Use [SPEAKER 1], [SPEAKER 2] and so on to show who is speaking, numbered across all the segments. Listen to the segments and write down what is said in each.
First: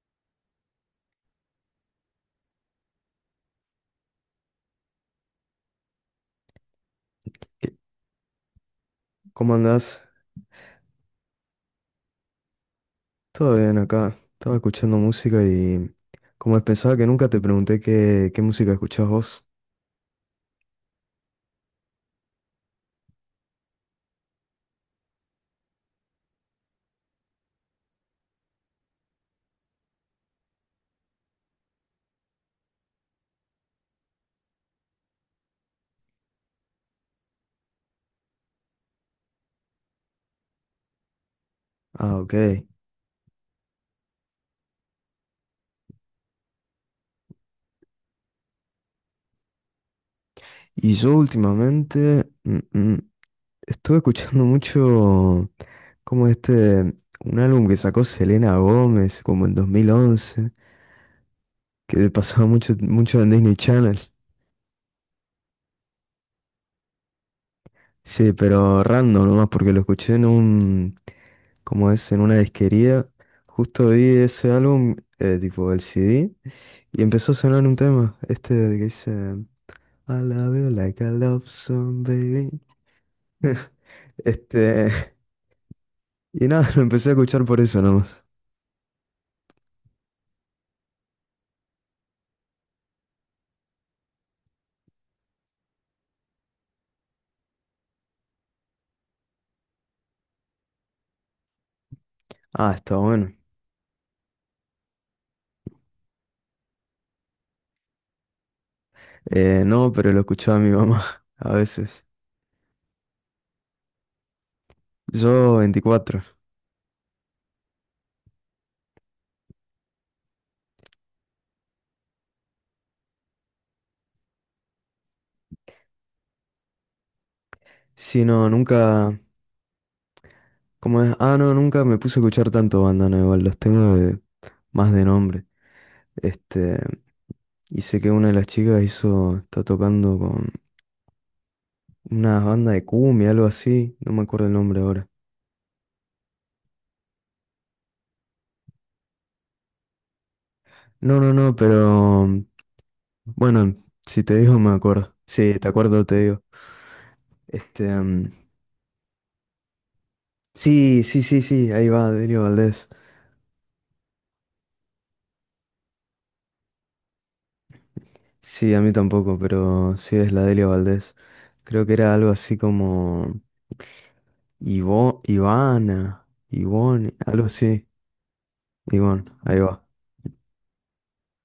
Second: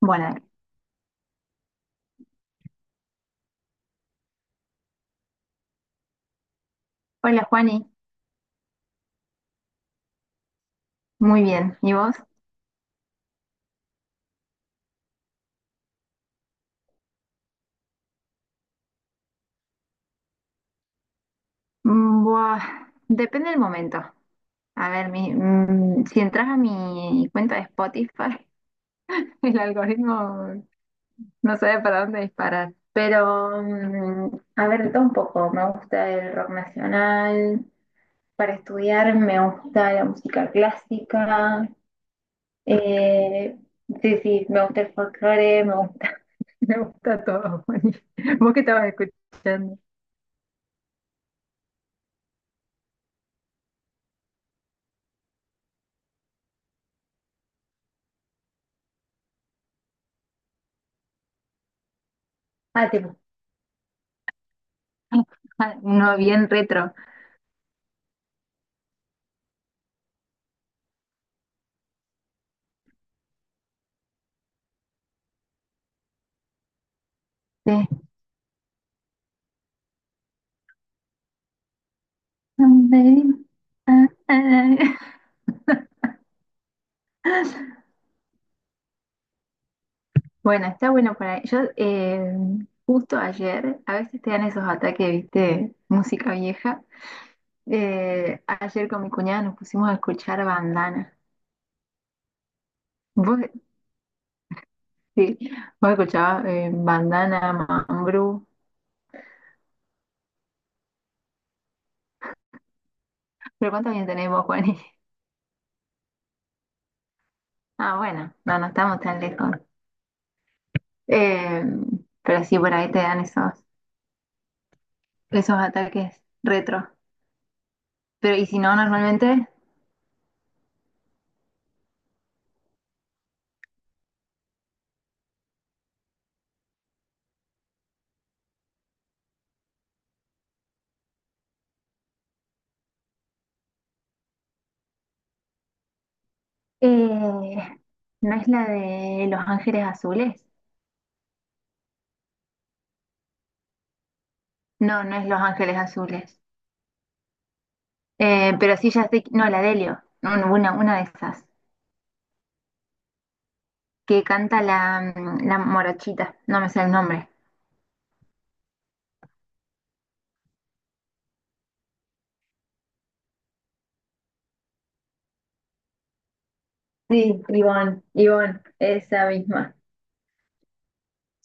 [SPEAKER 1] Bueno, hola
[SPEAKER 2] ¿Qué-
[SPEAKER 1] Juani,
[SPEAKER 2] ¿Cómo andás?
[SPEAKER 1] muy bien. ¿Y vos?
[SPEAKER 2] Todo bien acá. Estaba escuchando música y como pensaba que nunca te pregunté qué música escuchás vos.
[SPEAKER 1] Buah, depende del momento. A ver, si entras a mi cuenta de Spotify, el algoritmo no sabe para dónde disparar. Pero, a ver, de todo un poco. Me gusta el rock nacional, para estudiar me gusta la música clásica.
[SPEAKER 2] Ah, ok.
[SPEAKER 1] eh, sí, sí, me gusta el folclore, me gusta, me gusta todo, Juani. ¿Vos qué estabas escuchando?
[SPEAKER 2] Y yo últimamente mm, estuve escuchando mucho como este, un álbum que sacó Selena Gómez como en 2011, que pasaba mucho,
[SPEAKER 1] Ah, te.
[SPEAKER 2] mucho en Disney Channel.
[SPEAKER 1] Uno bien retro.
[SPEAKER 2] Sí, pero random nomás porque lo escuché como es, en una disquería. Justo vi ese álbum, tipo el CD. Y empezó a sonar un
[SPEAKER 1] Sí.
[SPEAKER 2] tema, este de que dice: "I love you like a love song, baby." Este, y nada, lo empecé a escuchar por eso nomás.
[SPEAKER 1] Bueno, está bueno para yo justo ayer, a veces te dan esos ataques, viste, música vieja. Ayer con mi cuñada nos pusimos a escuchar bandana.
[SPEAKER 2] Ah, está bueno.
[SPEAKER 1] Vos, sí, vos escuchabas bandana, Mambrú.
[SPEAKER 2] No, pero lo escuchaba mi mamá a veces.
[SPEAKER 1] Pero ¿cuántos años tenés vos, Juani?
[SPEAKER 2] Yo 24.
[SPEAKER 1] Ah, bueno, no, no estamos tan lejos. Eh, pero sí, por ahí te dan esos, esos ataques retro.
[SPEAKER 2] Sí,
[SPEAKER 1] Pero, ¿y
[SPEAKER 2] no,
[SPEAKER 1] si no,
[SPEAKER 2] nunca,
[SPEAKER 1] normalmente?
[SPEAKER 2] ¿cómo es? Ah, no, nunca me puse a escuchar tanto bandana igual, los tengo más de nombre. Este, y sé que una de las chicas hizo, está tocando con una banda de cumbia, algo así, no me acuerdo el nombre ahora.
[SPEAKER 1] Eh, no es la de Los Ángeles Azules.
[SPEAKER 2] No, no, no, pero bueno, si te digo me
[SPEAKER 1] No,
[SPEAKER 2] acuerdo.
[SPEAKER 1] no es Los
[SPEAKER 2] Sí, te
[SPEAKER 1] Ángeles
[SPEAKER 2] acuerdo, te
[SPEAKER 1] Azules.
[SPEAKER 2] digo. Este,
[SPEAKER 1] Pero sí ya sé, que- no, la de Helio. Un- una
[SPEAKER 2] sí,
[SPEAKER 1] de
[SPEAKER 2] sí, sí,
[SPEAKER 1] esas.
[SPEAKER 2] sí, ahí va, Delio Valdés.
[SPEAKER 1] Que canta la, la morochita. No me sé el nombre.
[SPEAKER 2] Sí, a mí tampoco, pero sí es la Delio Valdés. Creo que era algo así como Ivo, Ivana, Ivone,
[SPEAKER 1] Sí,
[SPEAKER 2] algo así.
[SPEAKER 1] Ivonne, Ivonne,
[SPEAKER 2] Y bueno,
[SPEAKER 1] esa
[SPEAKER 2] ahí
[SPEAKER 1] misma.
[SPEAKER 2] va.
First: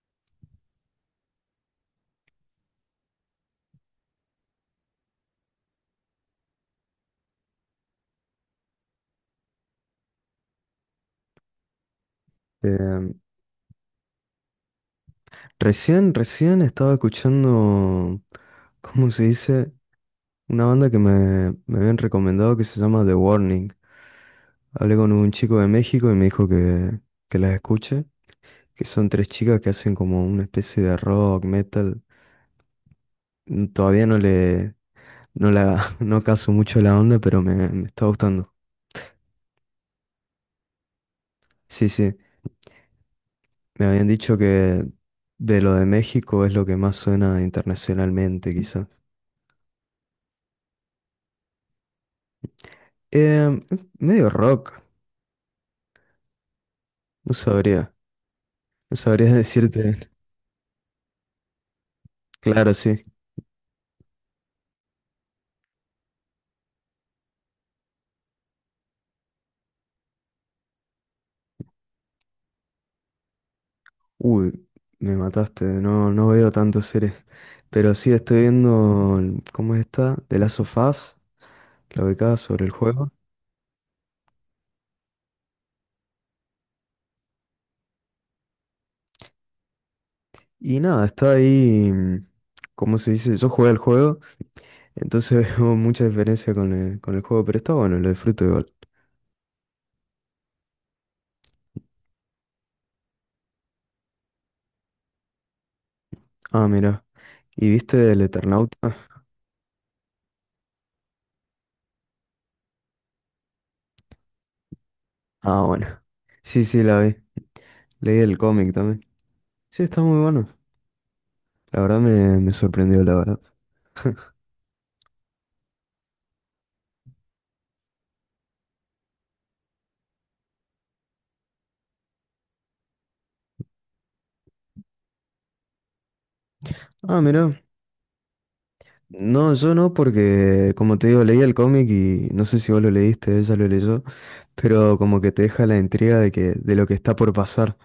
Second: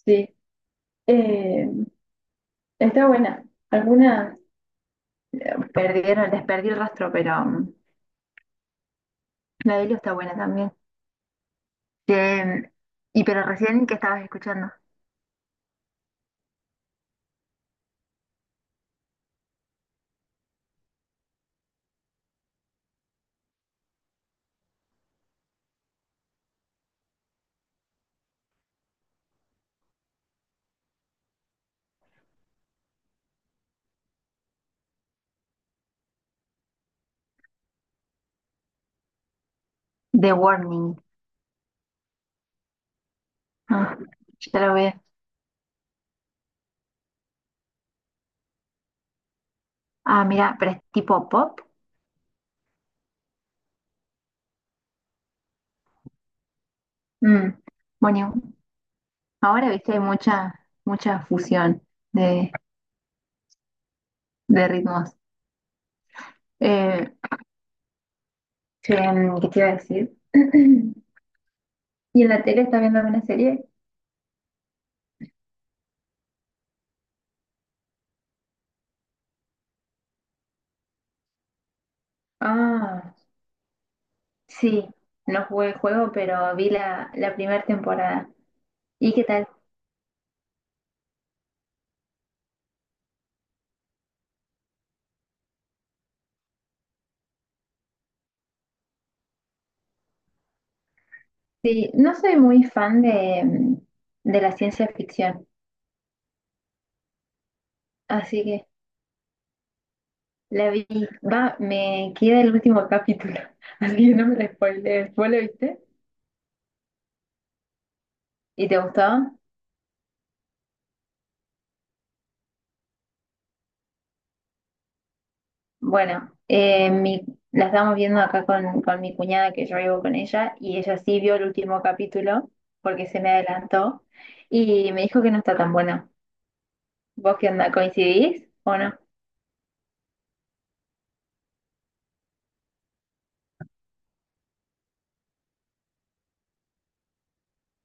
[SPEAKER 1] Sí. Eh, Está buena. Alguna perdieron, les perdí el rastro, pero la de Helio está buena también. Eh,
[SPEAKER 2] Eh,
[SPEAKER 1] y pero recién qué estabas escuchando.
[SPEAKER 2] recién estaba escuchando, ¿cómo se dice? Una banda que me habían recomendado que se llama The Warning. Hablé con un chico de México y me dijo que las escuche, que son tres chicas que hacen como una especie de rock, metal. Todavía no le, no la, no caso mucho la onda, pero me está gustando.
[SPEAKER 1] The Warning.
[SPEAKER 2] Sí, sí, me
[SPEAKER 1] Ah,
[SPEAKER 2] habían dicho
[SPEAKER 1] ya lo
[SPEAKER 2] que
[SPEAKER 1] veo.
[SPEAKER 2] de lo de México es lo que más suena internacionalmente, quizás.
[SPEAKER 1] Ah, mira, pero es tipo pop.
[SPEAKER 2] Em, medio rock, no
[SPEAKER 1] Mm.
[SPEAKER 2] sabría,
[SPEAKER 1] Bueno,
[SPEAKER 2] no sabría
[SPEAKER 1] ahora viste hay
[SPEAKER 2] decirte.
[SPEAKER 1] mucha, mucha fusión de,
[SPEAKER 2] Claro, sí.
[SPEAKER 1] de ritmos. Eh, Che, ¿qué te iba a decir? ¿Y en la tele estás viendo alguna serie?
[SPEAKER 2] Uy, me mataste, no veo tantas series. Pero sí estoy viendo, ¿cómo está De las sofás la ubicada sobre el juego?
[SPEAKER 1] Ah, sí, no jugué el juego, pero vi la, la primera temporada. ¿Y qué tal?
[SPEAKER 2] Y nada, está ahí, ¿cómo se dice? Yo jugué al juego. Entonces veo mucha diferencia con el juego, pero está bueno, lo disfruto igual.
[SPEAKER 1] Sí, no soy muy fan de, de la ciencia ficción,
[SPEAKER 2] Ah, mira. ¿Y viste el
[SPEAKER 1] así que
[SPEAKER 2] Eternauta? Ah,
[SPEAKER 1] la vi. Va, me queda el último capítulo, así que no me la spoilees. ¿Vos lo
[SPEAKER 2] ah,
[SPEAKER 1] viste?
[SPEAKER 2] bueno. Sí, sí, la vi. Leí el
[SPEAKER 1] ¿Y
[SPEAKER 2] cómic
[SPEAKER 1] te
[SPEAKER 2] también.
[SPEAKER 1] gustó?
[SPEAKER 2] Sí, está muy bueno. La verdad me sorprendió, la verdad.
[SPEAKER 1] Bueno, la estamos viendo acá con mi cuñada que yo vivo con ella y ella sí vio el último capítulo porque se me adelantó y me dijo que no está tan buena.
[SPEAKER 2] Ah,
[SPEAKER 1] ¿Vos qué
[SPEAKER 2] mira.
[SPEAKER 1] onda? ¿Coincidís o no?
[SPEAKER 2] No, yo no, porque como te digo, leí el cómic y no sé si vos lo leíste, ella lo leyó, pero como que te deja la intriga de lo que está por pasar,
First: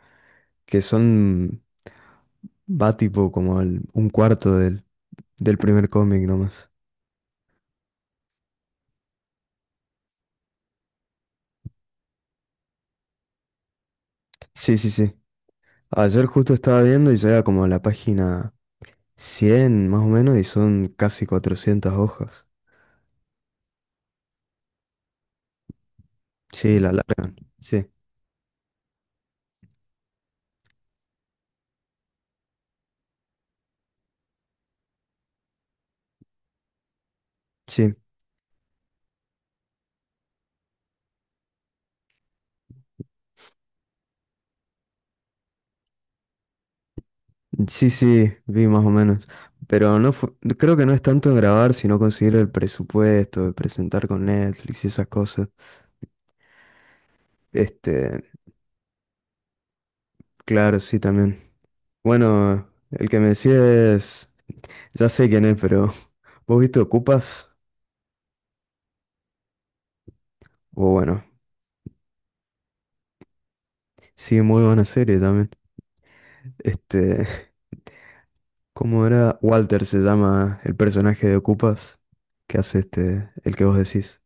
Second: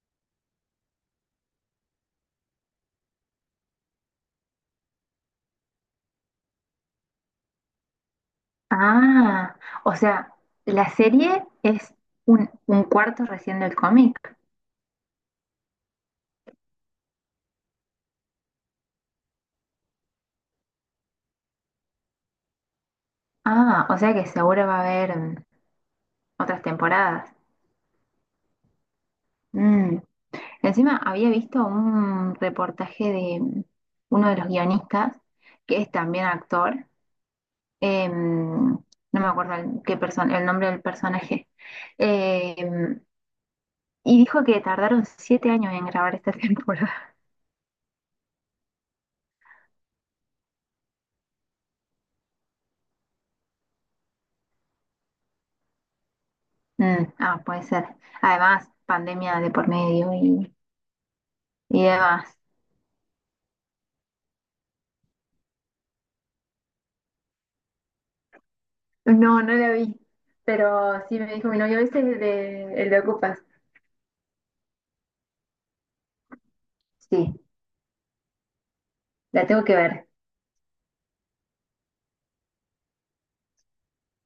[SPEAKER 2] que son, va tipo como un cuarto del primer cómic nomás.
[SPEAKER 1] Ah, o sea, la serie es un cuarto recién del cómic.
[SPEAKER 2] Sí, sí, sí. Ayer justo estaba viendo y llega como a la página 100 más o menos y son casi 400 hojas.
[SPEAKER 1] Ah, o sea que seguro va a haber otras
[SPEAKER 2] Sí, la larga.
[SPEAKER 1] temporadas.
[SPEAKER 2] Sí,
[SPEAKER 1] Mm. Encima había visto un reportaje de uno de los guionistas, que es también actor,
[SPEAKER 2] sí.
[SPEAKER 1] no me acuerdo el, qué persona, el nombre del personaje, em, y dijo que tardaron 7 años en grabar esta temporada.
[SPEAKER 2] Sí, sí, vi más o menos. Pero creo que no es tanto en grabar, sino conseguir el presupuesto, de presentar con Netflix y esas cosas.
[SPEAKER 1] Ah, puede ser.
[SPEAKER 2] Este,
[SPEAKER 1] Además, pandemia de por medio
[SPEAKER 2] claro, sí, también.
[SPEAKER 1] y demás.
[SPEAKER 2] Bueno, el que me decía es, ya sé quién es, pero ¿vos viste Ocupas?
[SPEAKER 1] No, no la vi,
[SPEAKER 2] O
[SPEAKER 1] pero sí
[SPEAKER 2] bueno,
[SPEAKER 1] me dijo mi novio, ¿viste el de Ocupas?
[SPEAKER 2] sí, muy buena serie también. Este,
[SPEAKER 1] Sí,
[SPEAKER 2] ¿cómo era?
[SPEAKER 1] la tengo que
[SPEAKER 2] Walter se
[SPEAKER 1] ver.
[SPEAKER 2] llama el personaje de Ocupas, que hace este, el que vos decís.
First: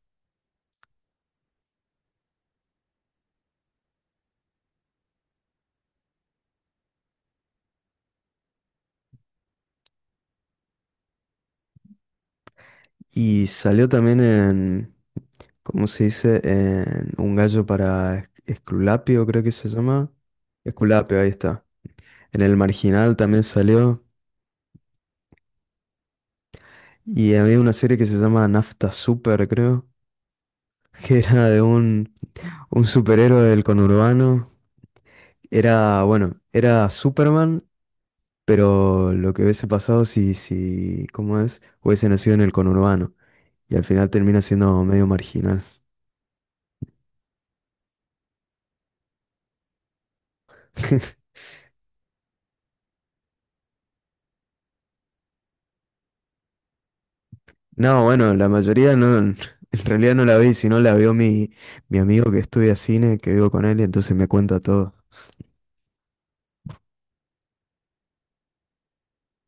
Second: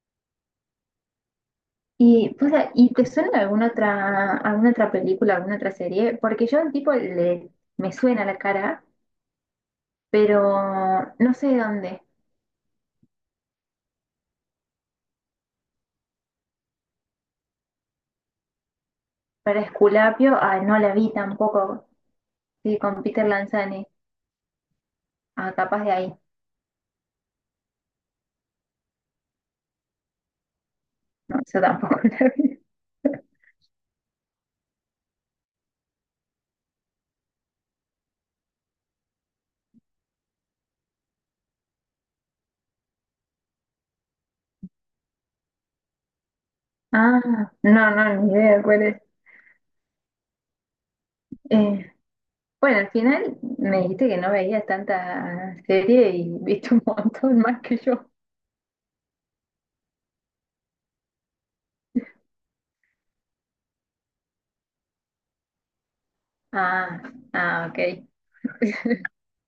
[SPEAKER 1] Y, pues, ¿y te suena alguna otra película, alguna otra serie? Porque yo al tipo le, me suena la cara, pero no sé de dónde.
[SPEAKER 2] Y salió también en, ¿cómo se dice? En Un gallo para Esculapio, creo que
[SPEAKER 1] Para
[SPEAKER 2] se llama.
[SPEAKER 1] Esculapio, ah, no la vi
[SPEAKER 2] Esculapio, ahí está.
[SPEAKER 1] tampoco.
[SPEAKER 2] En El
[SPEAKER 1] Sí, con
[SPEAKER 2] Marginal
[SPEAKER 1] Peter
[SPEAKER 2] también
[SPEAKER 1] Lanzani.
[SPEAKER 2] salió.
[SPEAKER 1] Ah, capaz de ahí.
[SPEAKER 2] Y había una serie que se llama Nafta Super, creo, que
[SPEAKER 1] No,
[SPEAKER 2] era
[SPEAKER 1] yo
[SPEAKER 2] de
[SPEAKER 1] tampoco
[SPEAKER 2] un,
[SPEAKER 1] la vi.
[SPEAKER 2] un superhéroe del conurbano. Era, bueno, era Superman, pero lo que hubiese pasado si, ¿cómo es? Hubiese nacido en el conurbano. Y al final termina siendo medio marginal.
[SPEAKER 1] Ah, no, no, ni idea cuál es. Eh, bueno, al final me dijiste que no veías tanta serie y viste un montón más que
[SPEAKER 2] No,
[SPEAKER 1] yo.
[SPEAKER 2] bueno, la mayoría no, en realidad no la vi, sino la vio mi amigo que estudia cine, que vivo con él, y entonces me cuenta todo.
[SPEAKER 1] Ah, ah, ok.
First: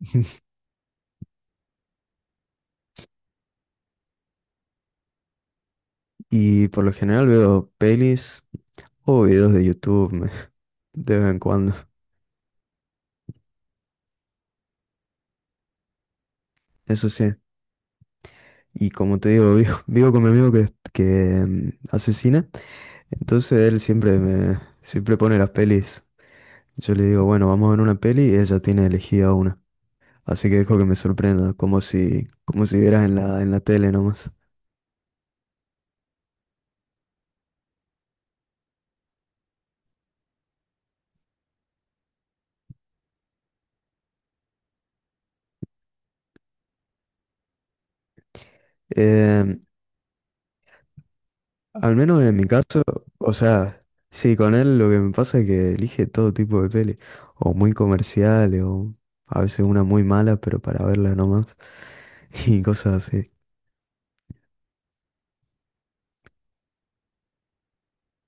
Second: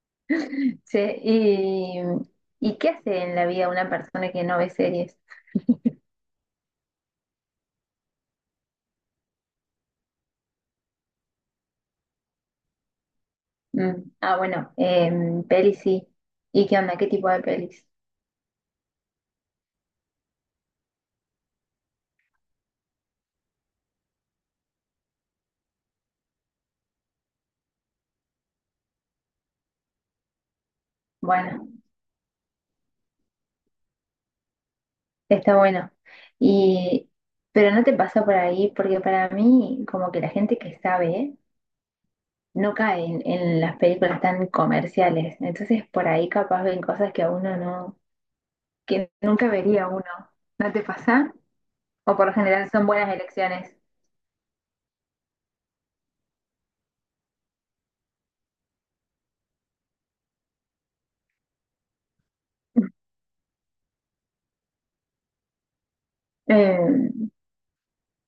[SPEAKER 1] Sí, ¿y qué hace en la vida una persona que no ve series?
[SPEAKER 2] Y por lo general veo pelis o videos de YouTube de vez en cuando,
[SPEAKER 1] Mm, ah, bueno, pelis sí. ¿Y qué onda? ¿Qué
[SPEAKER 2] eso
[SPEAKER 1] tipo
[SPEAKER 2] sí.
[SPEAKER 1] de pelis?
[SPEAKER 2] Y como te digo, vivo, vivo con mi amigo que hace cine, entonces él siempre me siempre pone las pelis. Yo le digo, bueno, vamos a ver una peli y ella tiene elegida una. Así que dejo que me sorprenda,
[SPEAKER 1] Bueno.
[SPEAKER 2] como si vieras en la tele nomás.
[SPEAKER 1] Está bueno. Y, pero no te pasa por ahí, porque para mí, como que la gente que sabe, no cae en las películas tan comerciales. Entonces, por ahí capaz ven cosas que a uno no, que nunca
[SPEAKER 2] Em,
[SPEAKER 1] vería uno. ¿No te pasa?
[SPEAKER 2] al
[SPEAKER 1] O
[SPEAKER 2] menos
[SPEAKER 1] por lo
[SPEAKER 2] en mi
[SPEAKER 1] general
[SPEAKER 2] caso,
[SPEAKER 1] son buenas
[SPEAKER 2] o
[SPEAKER 1] elecciones.
[SPEAKER 2] sea, sí, con él lo que me pasa es que elige todo tipo de peli, o muy comerciales, o a veces una muy mala, pero para verla nomás, y cosas así.
[SPEAKER 1] Eh,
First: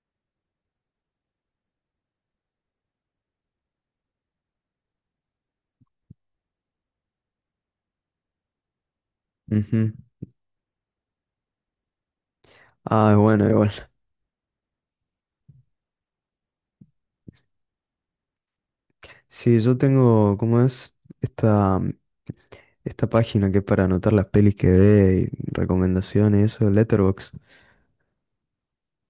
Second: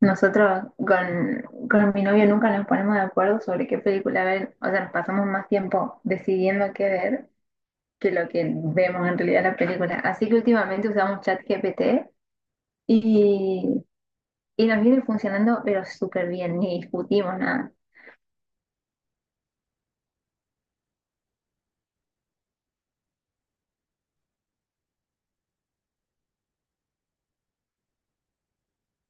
[SPEAKER 1] Nosotros con mi novio nunca nos ponemos de acuerdo sobre qué película ver. O sea, nos pasamos más tiempo decidiendo qué ver que lo que vemos en realidad en la
[SPEAKER 2] Ujú.
[SPEAKER 1] película. Así que últimamente usamos ChatGPT.
[SPEAKER 2] Ah, bueno, igual.
[SPEAKER 1] Y, y nos viene funcionando, pero súper bien, ni discutimos nada.
[SPEAKER 2] Sí, yo tengo, ¿cómo es? Esta, esta página que es para anotar las pelis que ve y recomendaciones, eso, Letterboxd.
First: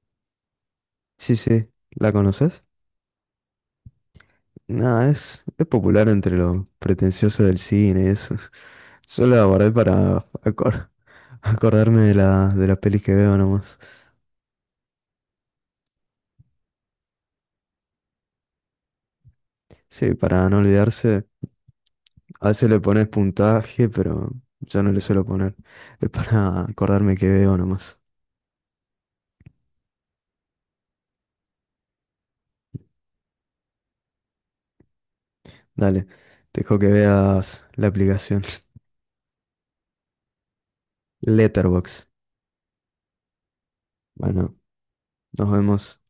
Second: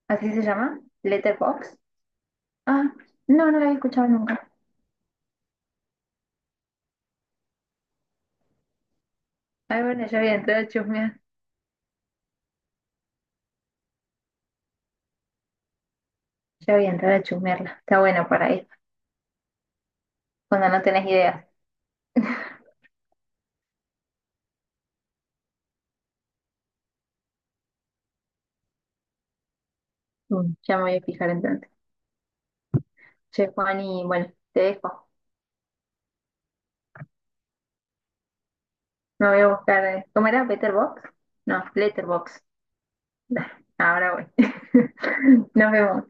[SPEAKER 1] ¿Así se llama?
[SPEAKER 2] Sí, sí,
[SPEAKER 1] ¿Letterbox?
[SPEAKER 2] ¿la conoces?
[SPEAKER 1] Ah, no, no la había escuchado nunca.
[SPEAKER 2] No, es popular entre los pretenciosos del cine, eso. Yo la guardé
[SPEAKER 1] Ay, bueno, ya
[SPEAKER 2] para
[SPEAKER 1] voy a entrar a chusmear.
[SPEAKER 2] acordarme de las pelis que veo nomás.
[SPEAKER 1] Ya voy a entrar a chusmearla. Está bueno para ir,
[SPEAKER 2] Sí, para no
[SPEAKER 1] cuando no tenés
[SPEAKER 2] olvidarse.
[SPEAKER 1] ideas.
[SPEAKER 2] A veces le pones puntaje, pero yo no le suelo poner. Es para acordarme que veo nomás.
[SPEAKER 1] Mm, ya me voy a fijar entonces. Che, Juan, y bueno, te dejo.
[SPEAKER 2] Dale, te dejo que veas la aplicación.
[SPEAKER 1] Me voy a buscar. ¿Cómo era? ¿Letterbox? No,
[SPEAKER 2] Letterbox.
[SPEAKER 1] Letterbox. Ahora voy.
[SPEAKER 2] Bueno, nos
[SPEAKER 1] Nos
[SPEAKER 2] vemos.
[SPEAKER 1] vemos.